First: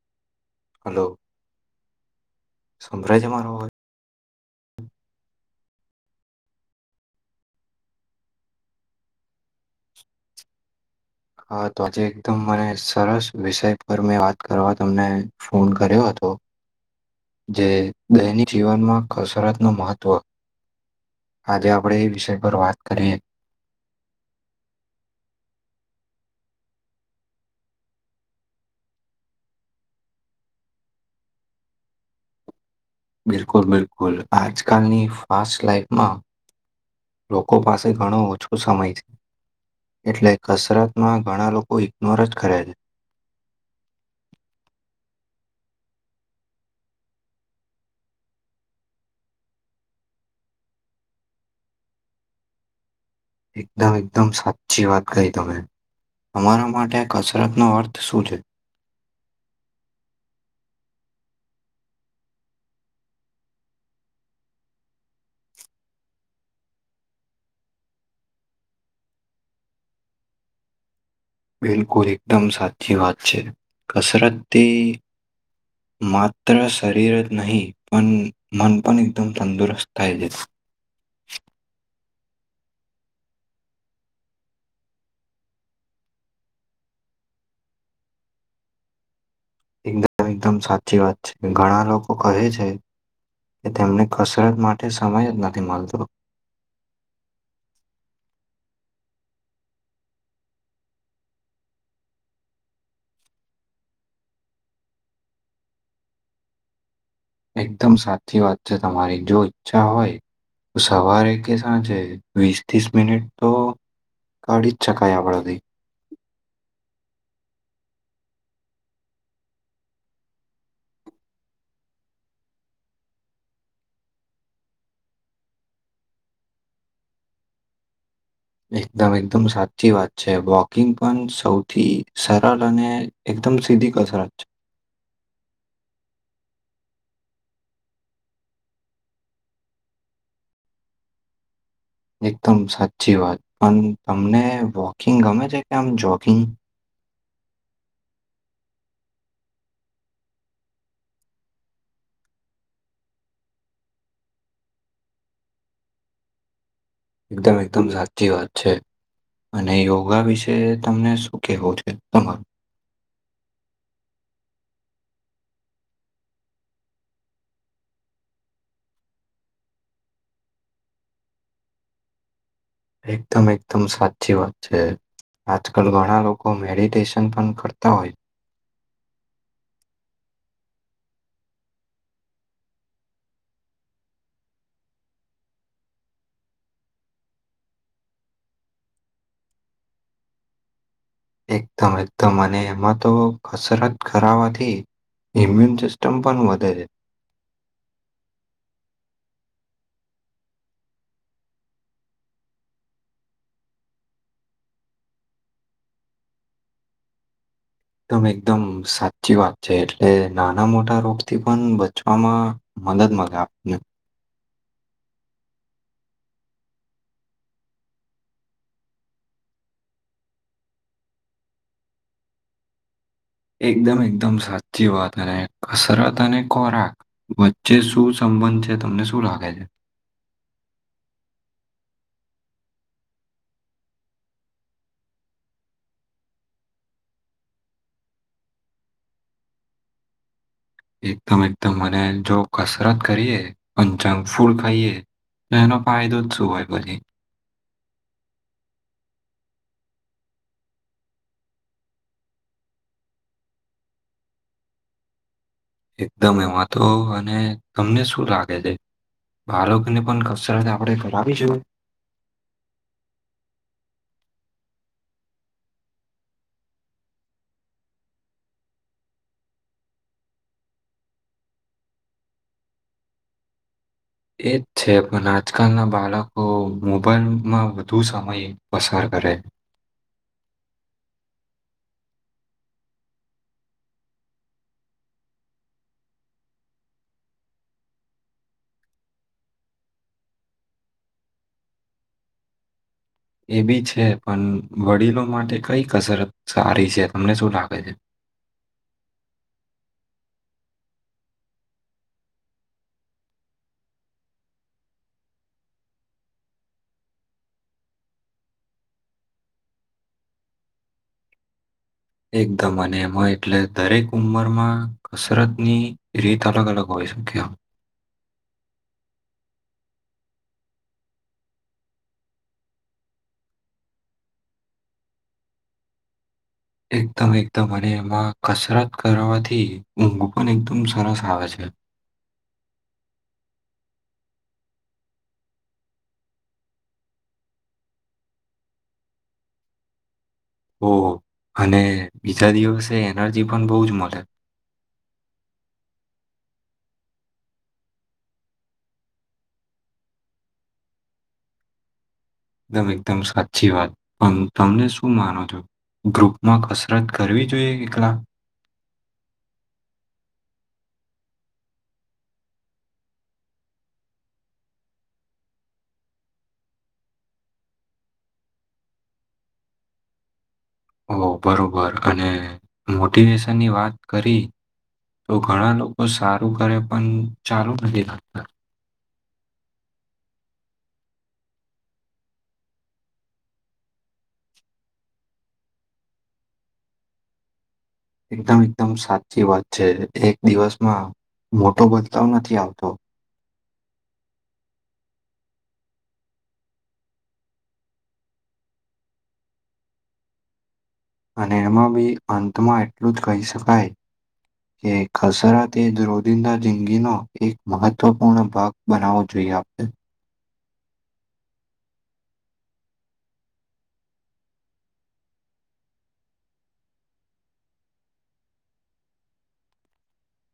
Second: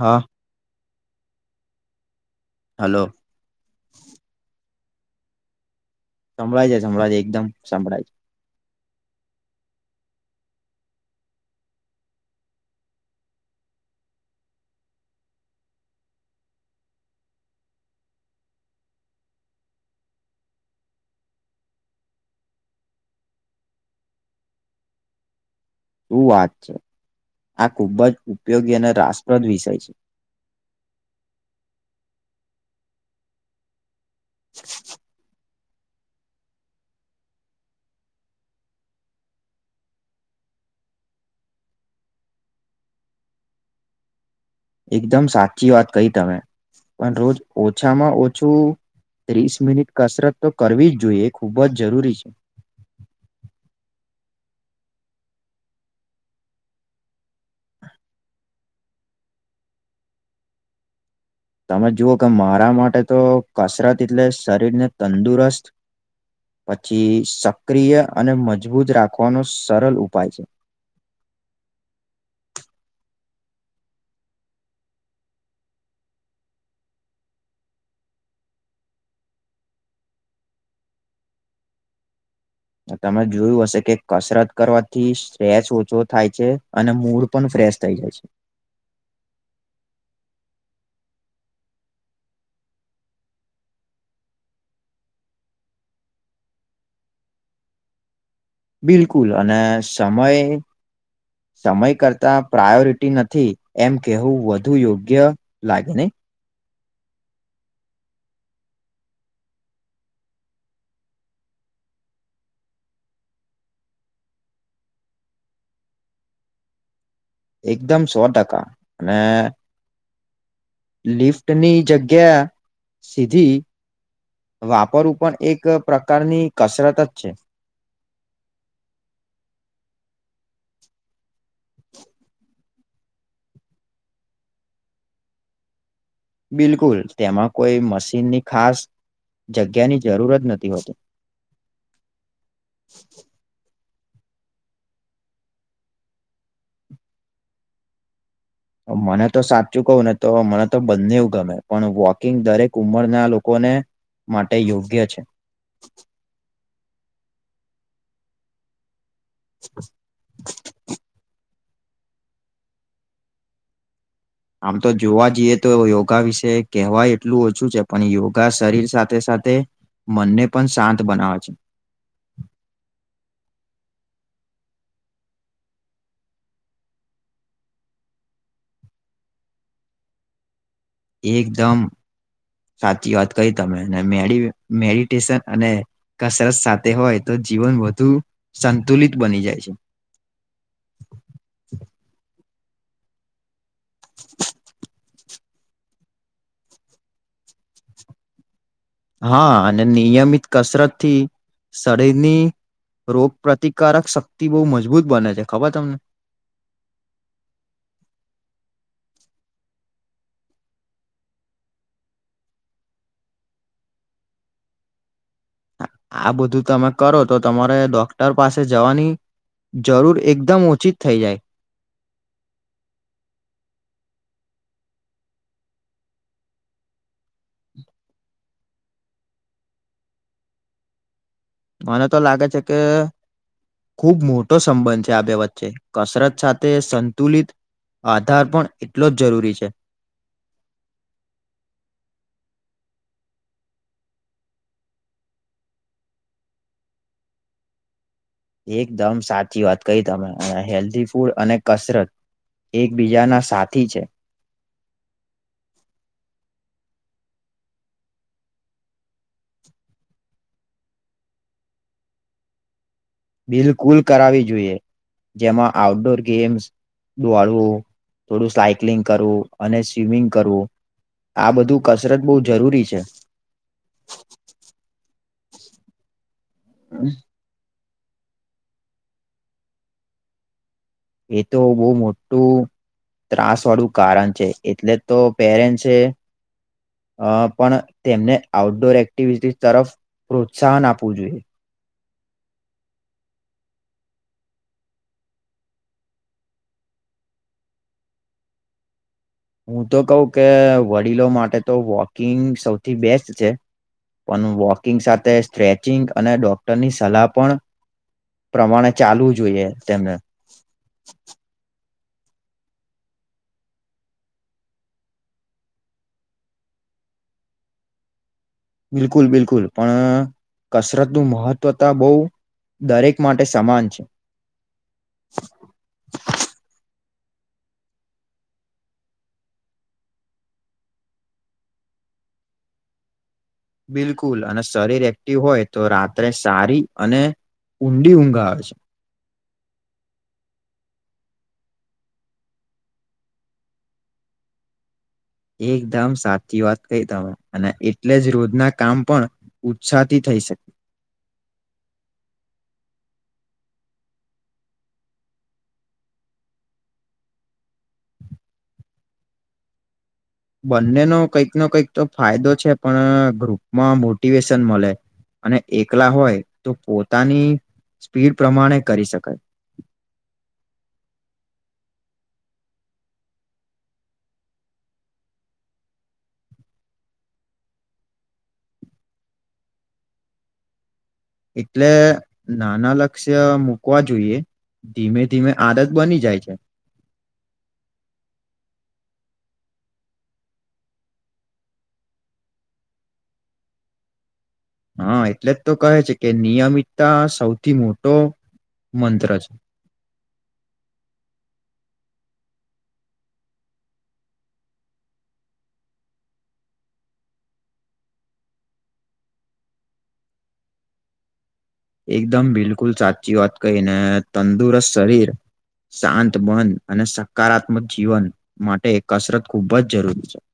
હા hello hello સંભળાય મારો અવાજ સંભળાય છે સંભળાયજે એકદમ સંભળાય છે હા તો આજે એકદમ મને સરસ વિષય પર મેં વાત કરવા તમને ફોન કર્યો હતો [inaudible] જે દૈનિક જીવનમાં કસરતનું મહત્વ આજે આપણે એ વિષય પર વાત કરીએ. શું વાત છે, આ ખૂબ જ ઉપયોગી અને રાસપ્રદ વિષય છે. [inaudible] બિલકુલ બિલકુલ આજકાલની ફાસ્ટ લાાઈફમાં લોકો પાસે ઘણો ઓછો સમય છે. એટલે કસરતમાં ઘણા લોકો ઇગ્નોર જ કરે છે. એકદમ સાચી વાત કહી તમે, પણ રોજ ઓછામાં ઓછું ત્રીસ મિનિટ કસરત તો કરવી જ જોઈએ એ ખૂબ જ જરૂરી છે. એકદમ એકદમ સાચી વાત કહી તમે. તમારા માટે કસરતનો અર્થ શું છે? [inaudible] તમે જુઓ કે મારા માટે તો કસરત એટલે શરીરને તંદુરસ્ત પછી સક્રિય અને મજબૂત રાખવાનો સરળ ઉપાય છે. [inaudible] બિલકુલ એકદમ સાચી વાત છે, કસરતથી માત્ર શરીર જ નહીં પણ મન પણ એકદમ તંદુરસ્ત થાય છે. [inaudible] તમે જોયું હશે કે કસરત કરવાથી સ્ટ્રેચ ઓછો થાય છે, અને મૂડ પણ પ્રસ થઈ જાય છે. એકદમ એકદમ સાચી વાત છે ઘણા લોકો કહે છે. એ તેમને કસરત માટે સમય જ નથી મળતો. બિલકુલ અને સમયે સમય કરતાં પ્રાયોરિટી નથી એમ કહેવું વધુ યોગ્ય લાગે ને. એકદમ સાચી વાત છે તમારી જો ઈચ્છા હોય. સવારે કે સાંજે વીસ ત્રીસ મિનિટ તો ગાડી ચકયા આપણાથી. એકદમ સો ટકા, અને લિફ્ટની જગ્યા સીધી વાપરવું પણ એક પ્રકારની કસરત જ છે. એકદમ એકદમ સાચી વાત છે વોકિંગ પણ સૌથી સરળ અને થમ સીધી કસરત છે. બિલકુલ તેમાં કોઈ મશીનની ખાસ જગ્યાની જરૂર જ નથી હોતી. એકદમ સાચી વાત, પણ તમને વોકિંગ ગમે છે કે આમ જોગિંગ મને તો સાચું કહવ ને તો મને તો બંને એવું ગમે પણ વોકિંગ દરેક ઉંમરના લોકો માટે યોગ્ય છે. એકદમ એકદમ સાચી વાત છે, અને યોગા વિશે તમને શું કેવું છે? તમા આમ તો જોવા જઈએ તો યોગા વિશે કહેવા એટલું ઓછું છે પણ યોગા શરીર સાથે સાથે, મનને પણ શાંત બનાવે છે. એકદમ એકદમ સાચી વાત છે. આજકાલ ઘણા લોકો મેડિટેશન પણ કરતા હોય. એકદમ. સાચી વાત ક તમે મે મેડિટેશન અને કસરત સાથે હોય તો જીવન વધુ સંતુલિત બની જાય છે. એકદમ એકદમ મ અને એમાં તો કસરત કરરાવાથી, ઈમ્યુન સિસ્ટમ પણ વધે છે. [inaudible] હા અને નિયમિત કસરત થી શરીરની રોગ પ્ર્રતિકારક શક્તિ બહુ મજબૂત બને છે, ખબર તમને એકદમ એકદમ સાચી વાત છે, એટલે નાના મોટા રોગથી પણ બચવામાં મદદ મગે આપને આ બધું તમે કરો તો તમારે ડોક્ટર પાસે જવાની જરૂર એકદમ ઓછી જ થઈ જાય એકદમ એકદમ સાચી વાત અને કસરત અને ખોરાક વચ્ચે શું સમ બંધ છે, તમને શું લાગે છે, મને તો લાગે છે, કે ખૂબ મોટો સંબંધ છે, આ બે વચ્ચે કસરત સાથે સંતુલિત આધાર પણ એટલો જ જરૂરી છે, એકદમ એકદમ મને જો કસરત કરીએ પંચાંગ ફૂલ ખાઈએ હનો પાાય દઉધ છું હોય [unintelligible] એકદમ સાચી વાત કઈ તમે હેલ્ધી ફૂડ અને કસરત એકબીજાના સાથી છે. એકદમ એમાં તો અને તમને શું લાગે છે? બાળકને પણ કસરત આપણે કરાવી જોઈ બિલકુલ કરાવવી જોઈએ, જેમાં આઉટડોર ગેમ્સ દોળવું થોડું સાયક્લિંગ કરવું અને સ્વિમિંગ કરવું, આ બધું કસરત બહુ જરૂરી છે. એજ છે, પણ આજકાલના બાળકો મોબાઈલમાં ધુ સમય પસાર કરે એ તો બહુ મોટું ત્રાસ વાળું કારણ છે, એટલે તો પપેરેન્સ એ પણ તેમને આઉટડોર એક્ટિવિટીઝ તરફ પ્રોત્સાહન આપવું જોઈએ. એ બી છે, પણ વડીલો માટે કઈ કસરત સારી છે, તમને શું લાગે છે? [inaudible] હું, તો કઉ કે વડીલો માટે તો વોકિંગ સૌથી બેસ્ટ છે, પણ વોકિંગ સાથે સ્ટ્રેચિંગ અને ડોક્ટરની સલાહ પણ પ્રમાણે ચાલવું જોઈએ, તેમને એકદમ અને એમાં એટલે દરેક ઉંમરમાં કસરત ની રીત અલગ અલગ હોય. સંખ્યા બિલકુલ બિલકુલ પણ કસરતનું મહત્ત્વતા બઉુ દરેક માટે સમાન છે. એકદમ એકદમ અને એમાં કસરત કરવાથી ઊંઘ પણ એકદમ સરસ આવે છે. [inaudible] બિલકુલ અને શરીર એક્ટિવ હોય તો રાત્રે સારી અને ઊંડી ઊંઘા આવે છે. ઓ અને બીજા દિવસે એનર્જી પણ બહુ જ મળે, એકદમ સાચી વાત ક તમે અને એટલે જ રોજના કામ પણ ઉત્સાહથી થઈ શકે. એકદમ એકદમ સાચી વાત, પણ તમને શું માનો છો? ગ્રુપમાં કસરત કરવી જોઈએ એકલા, [unintelligible] બંને ન કંઈક ન કંઈક તો ફાયદો છે, પણ ગ્રુપમાં મોટિવેશન મળે. અને એકલા હોય તો પોતાની સ્પીડ પ્રમાણે કરી શકાય, [unintelligible] ઓ બરોબર અને મોટિવેશનની વાત કરી, તો ઘણા લોકો સારું કરે પણ ચાલુ નથી રાખતા, એટલે નાના લક્ષ્ય મુૂકવા જોઈએ, ધીમે ધીમે આદત બની જાય છે, એકદમ એકદમ સાચી વાત છે એક દિવસમાં મોટો બદલાવ નથી આવતો. હા એટલે જ તો કહે છે કે નિયમિતતા સૌથી મોટો મંત્ર છે. અને એમાં બી અંતમાં એટલું જ કહી શકાય. કે ખસરા તે જ રોદિંદા જિંદગીનો એક મહત્વપૂર્ણ ભાગ બનાવવો જોઈએ. આપને એકદમ બિલકુલ સાચી વાત કહી ને તંદુરસ્ત શરીર શાંત મન અને સકારાત્મક જીવન માટે કસરત ખૂબ જ જરૂરી છે. [inaudible]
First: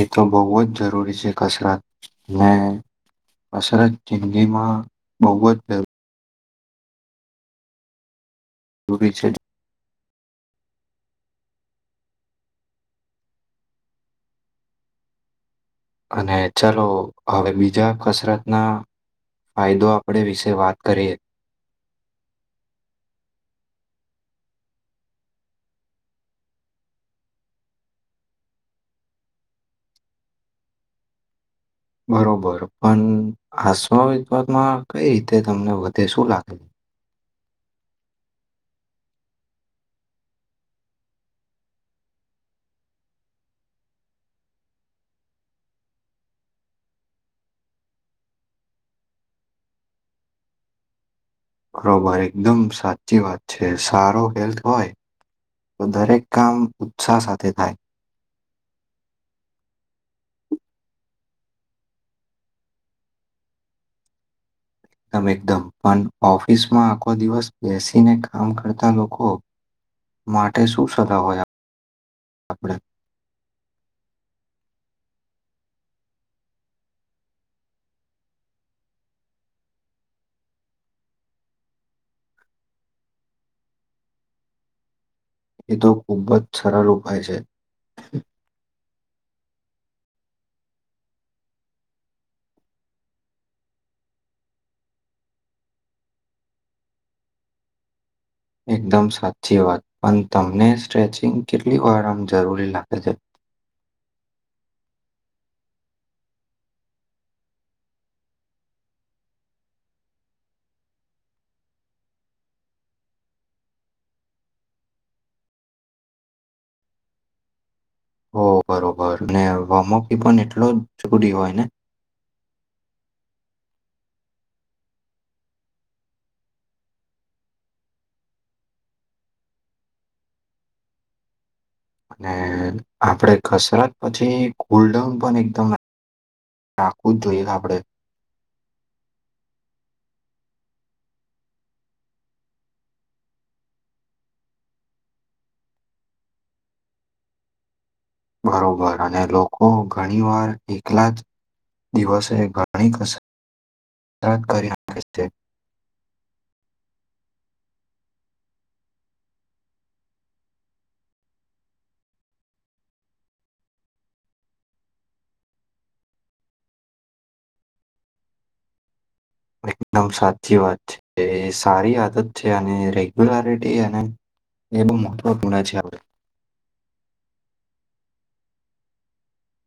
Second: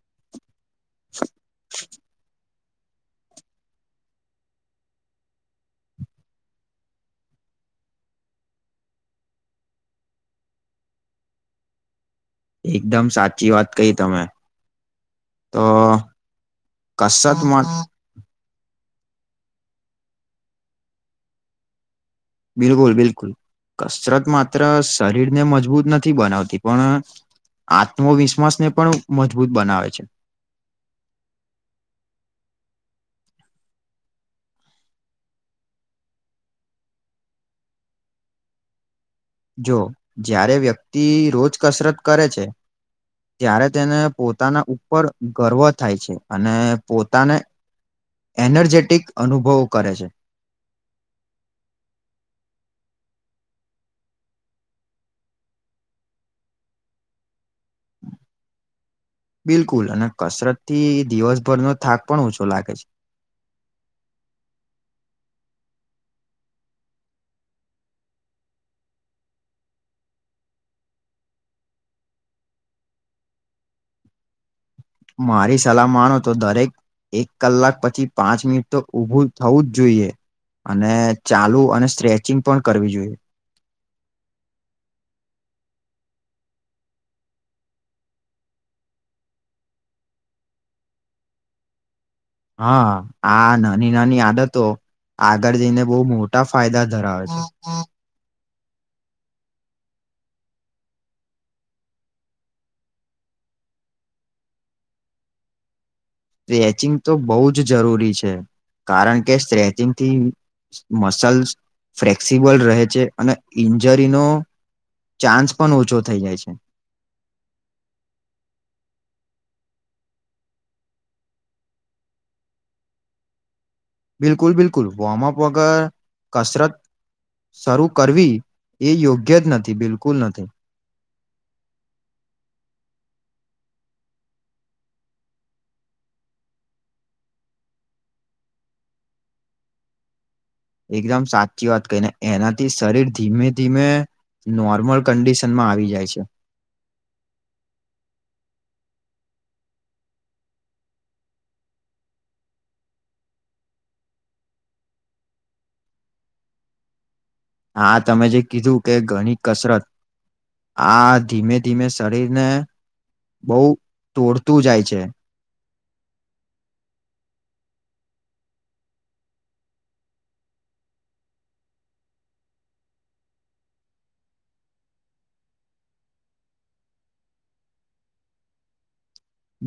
એ તો બહુ જ જરૂરી છે કસરત ને કસરત જિંદગીમાં બહુ જ [unintelligible] છે. એકદમ સાચી વાત કહી તમે. તો અને ચાલો કસરત હવે માં બીજા કસરત ના ફાયદો આપણે વિશે વાત કરીએ. બિલકુલ બિલકુલ. કસરત માત્ર શરીરને મજબૂત નથી બનાવતી પણ આત્મવિશ્વાસને પણ મજબૂત બનાવે છે. બરોબર પણ આશ વિવાદમાં કઈ રીતે તમને વધે શું લાગે છે. જો જ્યારે વ્યક્તિ રોજ કસરત કરે છે. ત્યારે તેને પોતાના ઉપર ગર્વ થાય છે અને પોતાને એનર્જેટિક અનુભવો કરે છે. બરોબર એકદમ સાચી વાત છે સારો હેલ્થ હોય તો દરેક કામ ઉત્સાહ સાથે થાય. [inaudible] બિલકુલ અને કસરત થી દિવસભરનો થાક પણ ઓછો લાગે છે. [inaudible] એકદમ એકદમ પણ ઓફિસમાં આખો દિવસ બેસીને કામ કરતા લોકો માટે શું સલા હોય આપણે? મારી સલાહ માનો તો દરેક એક કલાક પછી પાંચ મિનિટ તો ઊભું થવું જ જોઈએ. અને ચાલુ અને સ્ટ્રેચિંગ પણ કરવી જોઈએ. એ તો ખૂબ જ સરળ ઉપાય છે. હા આ નાની નાની આદતો આગળ જઈને બહુ મોટા ફાયદા ધરાવે છે. એકદમ સાચી વાત પણ તમને સ્ટ્રેચિંગ કેટલી વાર આમ જરૂરી લાગે છે? [unintelligible] સ્ટ્રેચિંગ તો બહુ જ જરૂરી છે કારણ કે સ્ટ્રેચિંગ થી મસલ્સ ફલેક્સિબલ રહે છે અને ઇન્જરીનો ચાન્સ પણ ઓછો થઈ જાય છે. ઓ બરોબર ને વોમઅપ પણ એટલો જુદી હોય ને. બિકુલ બિકુલ વમઅપ વગર કસરત શરૂ કરવી એ યોગ્ય જ નથી બિલકુલ નથી. અને આપડે કસરત પછી કુલડાઉન પણ એકદમ આખું જ જોઈએ સા આપડે. [inaudible] એકદમ સાચી વાત કહી ને એનાથી શરીર ધીમે ધીમે નોર્મલ કન્ડિશનમાં આવી જાય છે. બરોબર અને લોકો ઘણી વાર એકલા જ દિવસે ઘણી ક કરી છે હા તમે જે કીધું કે ઘણી કસરત આ ધીમે ધીમે શરીરને બહુ તોડતું જાય છે એકદમ સાચી વાત છે એ સારી આદત છે અને રેગ્યુલરિટી અને એ મતવા ગુણ છે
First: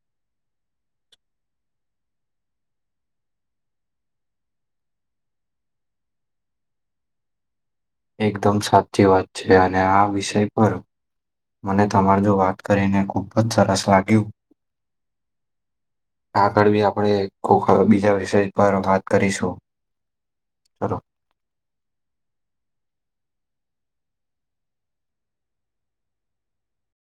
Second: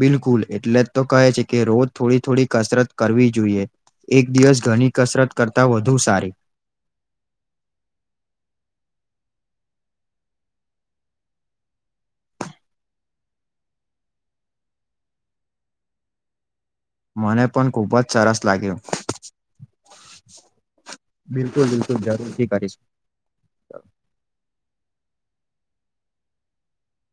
બિલકુલ એટલે જ તો કહે છે કે રોજ થોડી થોડી કસરત કરવી જોઈએ એક દિવસ ઘણી કસરત કરતાં વધુ સારી એકદમ સાચી વાત છે અને આ વિષય પર મને તમાર જો વાત કરીને ખૂબ જ સરસ લાગ્યું આગળવી આપણે મને પણ ખુબ જ બીજા સરસ વિષય પરર લાગ્યું વાત કરીશું ચલો. બિલકુલ બિલકુલ જરૂરથી કરીશ